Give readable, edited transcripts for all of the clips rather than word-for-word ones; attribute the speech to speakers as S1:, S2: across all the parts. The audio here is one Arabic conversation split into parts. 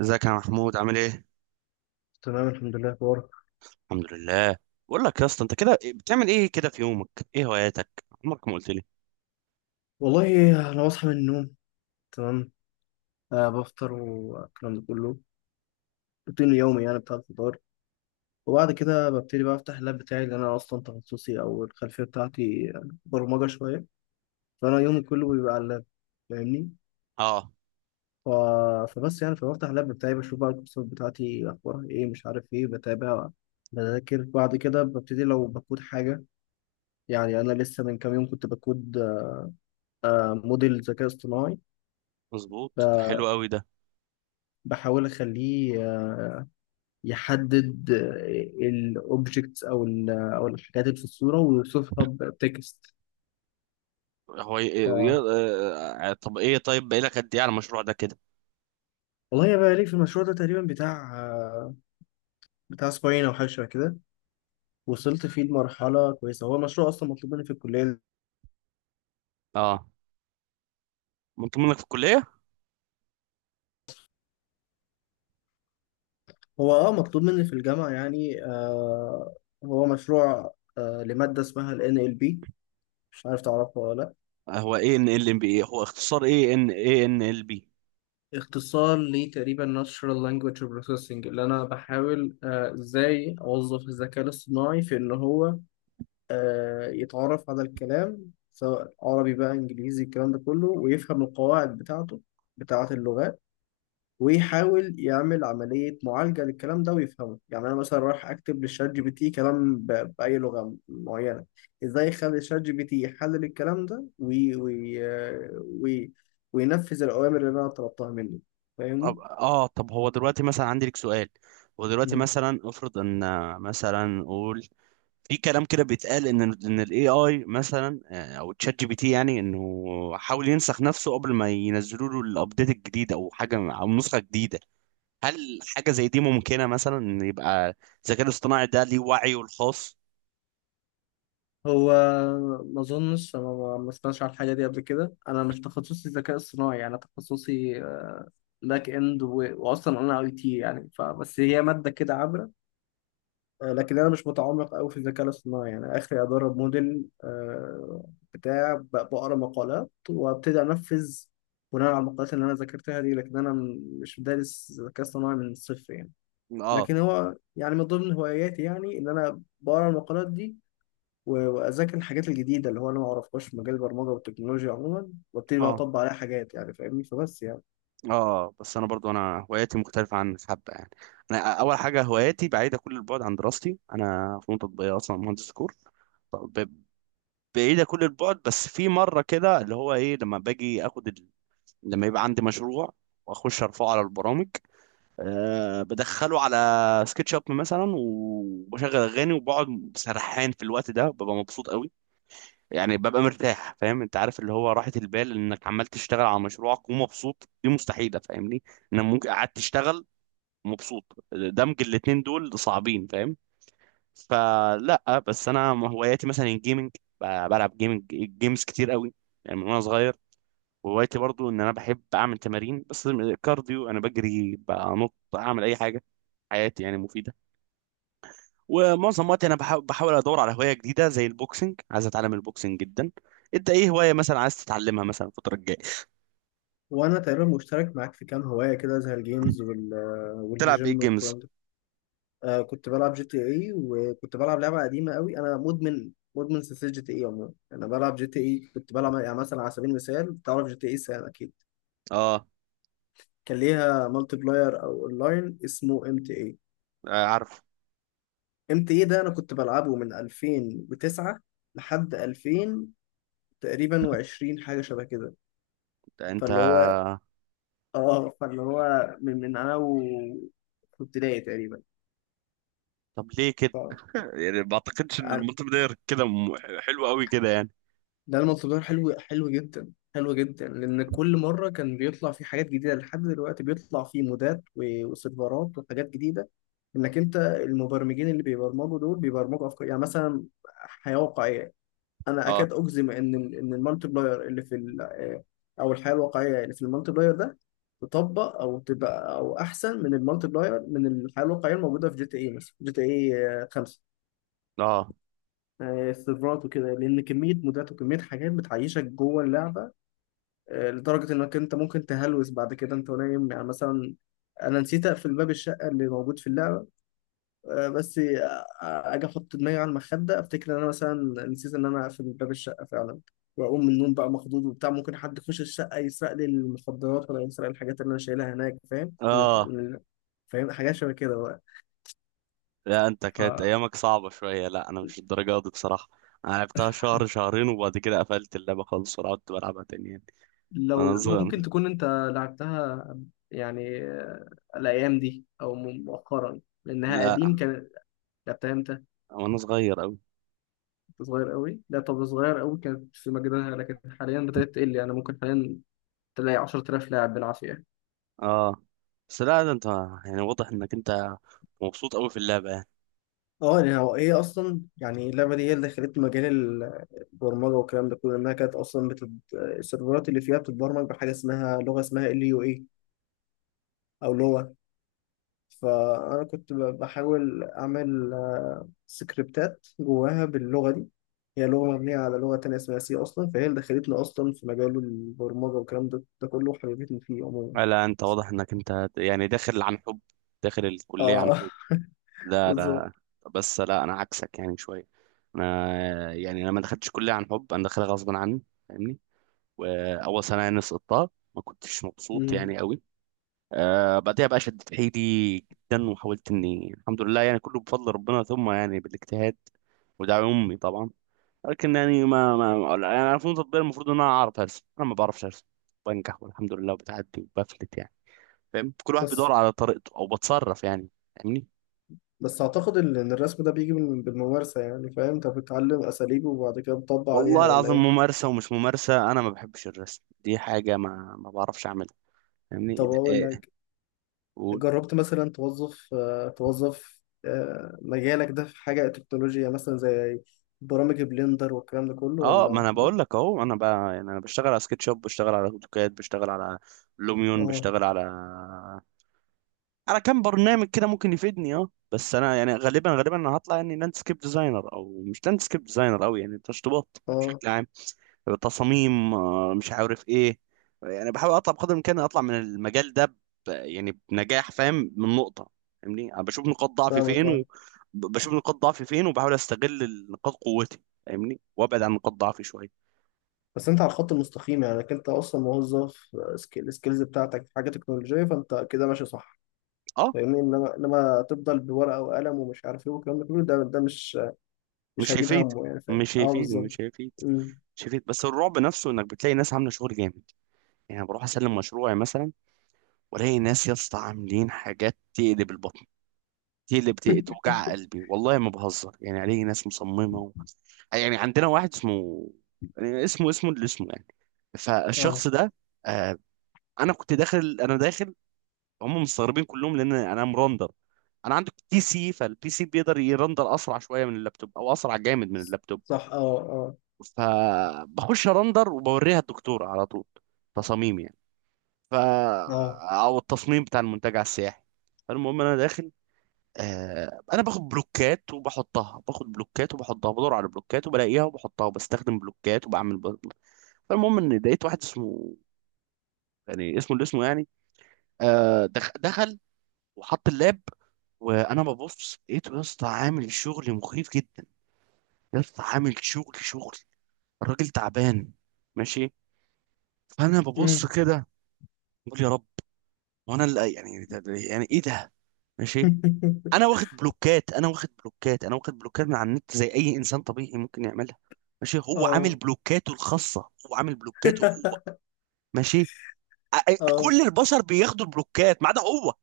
S1: ازيك يا محمود عامل ايه؟
S2: تمام، الحمد لله. اخبارك؟
S1: الحمد لله. بقول لك يا اسطى انت كده ايه، بتعمل ايه كده في يومك؟ ايه هواياتك؟ عمرك ما قلت لي.
S2: والله انا بصحى من النوم. تمام. بفطر والكلام ده كله. روتين يومي يعني، بتاع الفطار. وبعد كده ببتدي بقى افتح اللاب بتاعي، لان انا اصلا تخصصي او الخلفيه بتاعتي برمجه شويه، فانا يومي كله بيبقى على اللاب. فاهمني؟
S1: اه
S2: ف... فبس يعني فبفتح اللاب بتاعي، بشوف بقى الكورسات بتاعتي اخبارها ايه، مش عارف ايه، بتابع. بذاكر. بعد كده ببتدي لو بكود حاجه. يعني انا لسه من كام يوم كنت بكود موديل ذكاء اصطناعي.
S1: مظبوط، ده حلو قوي ده.
S2: بحاول اخليه يحدد الاوبجكتس او الحاجات اللي في الصوره، ويوصفها بتكست.
S1: هو ي...
S2: ف
S1: ي... آه، آه، طب ايه، طيب بقالك قد ايه على المشروع ده كده؟
S2: والله، يا بقى لي في المشروع ده تقريبا بتاع اسبوعين او حاجه شبه كده. وصلت فيه لمرحله كويسه. هو مشروع اصلا مطلوب مني في الكليه.
S1: اه، منتظم منك في الكلية؟
S2: هو مطلوب مني في الجامعه، يعني هو مشروع لماده اسمها ال NLP. مش عارف تعرفها ولا لا؟
S1: هو ايه ان ال ام بي؟ هو اختصار ايه؟ ان ايه ان ال بي.
S2: اختصار لتقريبا Natural Language Processing، اللي انا بحاول ازاي اوظف الذكاء الاصطناعي في ان هو يتعرف على الكلام، سواء عربي بقى انجليزي الكلام ده كله، ويفهم القواعد بتاعته، بتاعة اللغات. ويحاول يعمل عملية معالجة للكلام ده ويفهمه. يعني أنا مثلا رايح أكتب للشات جي بي تي كلام بأي لغة معينة، إزاي يخلي الشات جي بي تي يحلل الكلام ده وي... وينفذ الأوامر اللي أنا طلبتها منه.
S1: طب
S2: فاهمني؟
S1: اه، طب هو دلوقتي مثلا عندي لك سؤال. هو دلوقتي
S2: مم.
S1: مثلا افرض ان مثلا قول، في كلام كده بيتقال ان الاي اي مثلا، او تشات جي بي تي، يعني انه حاول ينسخ نفسه قبل ما ينزلوا له الابديت الجديد او حاجه او نسخه جديده. هل حاجه زي دي ممكنه، مثلا ان يبقى الذكاء الاصطناعي ده ليه وعيه الخاص؟
S2: هو ما اظنش، انا ما سمعتش على الحاجه دي قبل كده. انا مش تخصصي ذكاء اصطناعي، انا تخصصي باك اند، واصلا انا اي تي. يعني فبس هي ماده كده عابره. لكن انا مش متعمق قوي في الذكاء الاصطناعي، يعني اخري ادرب موديل بتاع، بقرا مقالات وابتدي انفذ بناء على المقالات اللي انا ذاكرتها دي. لكن انا مش دارس ذكاء اصطناعي من الصفر يعني.
S1: اه.
S2: لكن هو يعني من ضمن هواياتي، يعني ان انا بقرا المقالات دي، واذاكر الحاجات الجديده اللي هو انا ما اعرفهاش في مجال البرمجه والتكنولوجيا عموما، وابتدي بقى
S1: اه.
S2: اطبق عليها حاجات يعني. فاهمني؟ فبس يعني.
S1: اه بس انا برضو انا هواياتي مختلفه عن حبه يعني. انا اول حاجه هواياتي بعيده كل البعد عن دراستي، انا فنون تطبيقيه اصلا، مهندس كور. ب- بعيدة كل البعد. بس في مرة كده اللي هو ايه، لما باجي اخد، لما يبقى عندي مشروع واخش ارفعه على البرامج، أه بدخله على سكتش اب مثلا وبشغل اغاني وبقعد سرحان، في الوقت ده ببقى مبسوط قوي. يعني ببقى مرتاح، فاهم؟ انت عارف اللي هو راحة البال انك عمال تشتغل على مشروعك ومبسوط؟ دي مستحيلة، فاهمني؟ انا ممكن قعدت تشتغل مبسوط، دمج الاتنين دول صعبين، فاهم؟ فلا، بس انا هواياتي مثلا الجيمنج، بلعب جيمنج، جيمز كتير قوي يعني، من وانا صغير. وهوايتي برضو ان انا بحب اعمل تمارين، بس كارديو، انا بجري، بنط، اعمل اي حاجه. حياتي يعني مفيده. ومعظم وقتي انا بحاول ادور على هوايه جديده زي البوكسنج، عايز اتعلم البوكسنج جدا. انت ايه هوايه مثلا عايز تتعلمها مثلا الفتره الجايه؟
S2: وانا تقريبا مشترك معاك في كام هوايه كده، زي الجيمز
S1: تلعب ايه
S2: والجيم
S1: جيمز؟
S2: والكلام ده. كنت بلعب جي تي اي، وكنت بلعب لعبه قديمه قوي. انا مدمن سلسله جي تي اي عموما. انا بلعب جي تي اي، كنت بلعب يعني مثلا، على سبيل المثال. تعرف جي تي اي سان اكيد؟
S1: اه،
S2: كان ليها مالتي بلاير او اونلاين اسمه ام تي اي.
S1: آه، عارف.
S2: ام تي اي ده انا كنت بلعبه من 2009 لحد 2000 تقريبا و20 حاجه شبه كده.
S1: انت
S2: فاللي هو اه فاللي هو من انا و في ابتدائي تقريبا.
S1: طب ليه كده؟
S2: ف-
S1: يعني ما اعتقدش ان المالتي بلاير كده حلو قوي كده يعني.
S2: ده المطلب، ده حلو حلو جدا، حلو جدا، لان كل مره كان بيطلع فيه حاجات جديده، لحد دلوقتي بيطلع فيه مودات وسيرفرات وحاجات جديده. انك انت المبرمجين اللي بيبرمجوا دول بيبرمجوا افكار، يعني مثلا حياه واقعيه. انا
S1: اه.
S2: اكاد اجزم ان المالتي بلاير اللي في او الحياه الواقعيه اللي في المالتي بلاير ده، تطبق او تبقى او احسن من المالتي بلاير من الحياه الواقعيه الموجوده في جي تي اي، مثلا جي تي اي 5.
S1: اه.
S2: السيرفرات وكده، لان كميه مودات وكميه حاجات بتعيشك جوه اللعبه. لدرجة إنك أنت ممكن تهلوس بعد كده أنت نايم، يعني مثلا أنا نسيت أقفل باب الشقة اللي موجود في اللعبة. بس أجي أحط دماغي على المخدة، أفتكر إن أنا مثلا نسيت إن أنا أقفل باب الشقة فعلا، وأقوم من النوم بقى مخضوض وبتاع، ممكن حد يخش الشقة يسرق لي المخدرات ولا يسرق الحاجات اللي أنا شايلها هناك. فاهم من الح-
S1: اه
S2: من- فاهم حاجات شبه كده بقى.
S1: لا انت كانت
S2: فلو
S1: ايامك صعبة شوية، لا انا مش الدرجة دي بصراحة. انا لعبتها شهر شهرين وبعد كده قفلت اللعبة خالص، ولا قعدت بلعبها تاني يعني. انا صغير،
S2: ممكن تكون أنت لعبتها، يعني الأيام دي أو مؤخرا، لأنها
S1: لا
S2: قديم كانت. لعبتها امتى؟
S1: وانا صغير اوي.
S2: كنت صغير قوي. لا، طب صغير قوي كانت في مجدها، لكن حاليا بدأت تقل يعني. ممكن حاليا تلاقي 10000 لاعب بالعافية.
S1: اه بس لا ده انت يعني واضح انك انت مبسوط اوي في اللعبة يعني.
S2: اه. يعني هو ايه اصلا؟ يعني اللعبه دي هي اللي خلت مجال البرمجه والكلام ده كله. انها كانت اصلا السيرفرات اللي فيها بتتبرمج بحاجه اسمها لغه، اسمها ال يو اي او لغه. فانا كنت بحاول اعمل سكريبتات جواها باللغه دي. هي لغه مبنيه على لغه تانية اسمها سي اصلا، فهي اللي دخلتنا اصلا في مجال البرمجه والكلام ده كله، وحبيبتني فيه عموما.
S1: لا انت واضح انك انت يعني داخل عن حب، داخل الكلية
S2: اه.
S1: عن حب. لا
S2: بالظبط.
S1: لا. بس لا انا عكسك يعني شوية، انا يعني انا ما دخلتش كلية عن حب، انا داخلها غصب عني، فاهمني؟ واول سنة يعني سقطتها، ما كنتش مبسوط
S2: مم.
S1: يعني قوي. آه بعدها بقى شدت حيلي جدا وحاولت اني، الحمد لله يعني كله بفضل ربنا ثم يعني بالاجتهاد ودعم امي طبعا. لكن يعني ما ما يعني انا فنون تطبيقيه المفروض ان انا اعرف ارسم، انا ما بعرفش ارسم. بنجح والحمد لله وبتعدي وبفلت يعني، فاهم؟ كل واحد
S2: بس
S1: بيدور على طريقته او بتصرف يعني، فاهمني؟
S2: بس اعتقد ان الرسم ده بيجي بالممارسه يعني. فاهم؟ انت بتتعلم اساليب وبعد كده بتطبق عليها،
S1: والله
S2: ولا
S1: العظيم
S2: ايه؟
S1: ممارسه ومش ممارسه، انا ما بحبش الرسم، دي حاجه ما ما بعرفش اعملها، فاهمني؟
S2: طب
S1: ده-
S2: اقول
S1: إيه.
S2: لك، جربت مثلا توظف توظف مجالك ده في حاجه تكنولوجيا، مثلا زي برامج بلندر والكلام ده كله،
S1: اه ما
S2: ولا؟
S1: انا بقول لك اهو، انا بقى يعني انا بشتغل على سكتش اب، بشتغل على اوتوكاد، بشتغل على لوميون،
S2: اه.
S1: بشتغل على على كام برنامج كده ممكن يفيدني. اه بس انا يعني غالبا انا هطلع يعني لاندسكيب ديزاينر، او مش لاندسكيب ديزاينر قوي يعني، تشطيبات
S2: اه
S1: بشكل عام، تصاميم، مش عارف ايه. يعني بحاول اطلع بقدر الامكان اطلع من المجال ده يعني بنجاح، فاهم من نقطة، فاهمني؟ انا بشوف نقاط ضعفي
S2: فاهمك
S1: فين و...
S2: اه.
S1: بشوف نقاط ضعفي فين وبحاول استغل نقاط قوتي، فاهمني؟ وابعد عن نقاط ضعفي شوية.
S2: بس انت على الخط المستقيم، يعني انت اصلا موظف السكيلز بتاعتك في حاجه تكنولوجيه، فانت كده ماشي صح؟
S1: اه.
S2: فاهمني، انما تفضل بورقه وقلم ومش عارف ايه والكلام ده كله، ده مش
S1: مش
S2: هجيب
S1: هيفيد
S2: همه يعني. فاهم؟
S1: مش
S2: اه
S1: هيفيد
S2: بالظبط.
S1: مش هيفيد
S2: أمم.
S1: مش هيفيد. بس الرعب نفسه انك بتلاقي ناس عامله شغل جامد يعني. أنا بروح اسلم مشروعي مثلا، والاقي ناس يا اسطى عاملين حاجات تقلب البطن، تقلب توجع قلبي، والله ما بهزر يعني. الاقي ناس مصممه و... يعني عندنا واحد اسمه، يعني اسمه اللي اسمه يعني،
S2: اه.
S1: فالشخص ده، آه انا كنت داخل، انا داخل، هم مستغربين كلهم لان انا مرندر. انا عندي بي سي، فالبي سي بيقدر يرندر اسرع شويه من اللابتوب، او اسرع جامد من اللابتوب.
S2: صح، اه. اه.
S1: فبخش ارندر وبوريها الدكتور على طول، تصاميم يعني. ف
S2: اه.
S1: او التصميم بتاع المنتجع السياحي. فالمهم انا داخل، آه انا باخد بلوكات وبحطها، باخد بلوكات وبحطها، بدور على بلوكات وبلاقيها وبحطها، وبستخدم بلوكات وبعمل فالمهم ان لقيت واحد اسمه، يعني اسمه اللي اسمه يعني، آه دخل وحط اللاب. وانا ببص لقيته يا اسطى عامل شغل مخيف جدا، يا اسطى عامل شغل شغل، الراجل تعبان، ماشي. فانا
S2: أمم.
S1: ببص كده، بقول يا رب، وانا اللي يعني، يعني ايه ده، ماشي. انا واخد بلوكات، انا واخد بلوكات، انا واخد بلوكات من على النت زي اي انسان طبيعي ممكن يعملها، ماشي. هو عامل
S2: اه.
S1: بلوكاته الخاصه، هو عامل بلوكاته هو، ماشي.
S2: اه،
S1: كل البشر بياخدوا البلوكات ما عدا هو،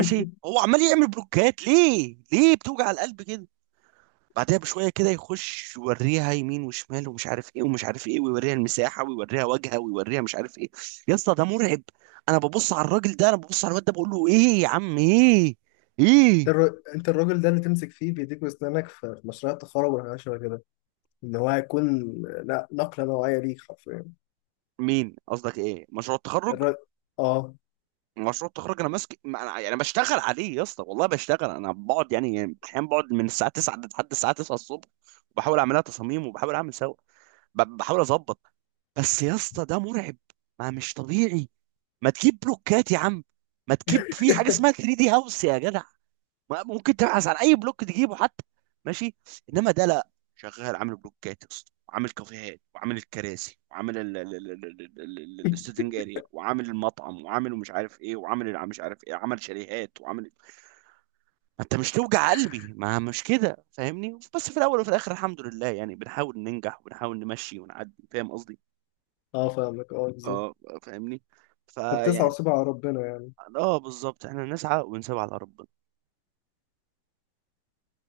S2: انت
S1: هو عمال يعمل بلوكات، ليه، ليه بتوجع القلب كده؟ بعدها بشويه كده يخش يوريها يمين وشمال ومش عارف ايه ومش عارف ايه، ويوريها المساحه ويوريها وجهها ويوريها مش عارف ايه. يا اسطى ده مرعب. انا ببص على الراجل ده، انا ببص على الواد ده بقول له ايه يا عم، ايه، ايه؟
S2: انت الراجل ده اللي تمسك فيه بايديك واسنانك في مشروع التخرج والحاجات شبه كده. ان هو هيكون، لا، نقله نوعيه ليك حرفيا.
S1: مين قصدك، ايه مشروع التخرج؟
S2: الر... اه.
S1: مشروع التخرج انا ماسك، ما انا يعني بشتغل عليه يا اسطى، والله بشتغل، انا بقعد يعني احيانا بقعد من الساعه 9 لحد الساعه 9 الصبح. وبحاول اعملها تصاميم وبحاول اعمل سوا، بحاول اظبط. بس يا اسطى ده مرعب، ما مش طبيعي، ما تجيب بلوكات يا عم، ما تجيب في حاجه اسمها 3 دي هاوس يا جدع، ما- ممكن تبحث عن اي بلوك تجيبه حتى، ماشي. انما ده لا، شغال عامل بلوكات يا اسطى، وعامل كافيهات، وعامل الكراسي، وعامل السيتنج اريا، وعامل المطعم، وعامل مش عارف ايه، وعامل مش عارف ايه، عمل شاليهات وعامل، ما انت مش توجع قلبي، ما مش كده، فاهمني؟ بس في الاول وفي الاخر الحمد لله يعني، بنحاول ننجح وبنحاول نمشي ونعدي، فاهم قصدي؟
S2: اه فاهمك اه بالظبط.
S1: اه فاهمني،
S2: طب تسعى
S1: فيعني،
S2: وسيبها على ربنا يعني.
S1: اه بالظبط، احنا نسعى ونسيب على ربنا.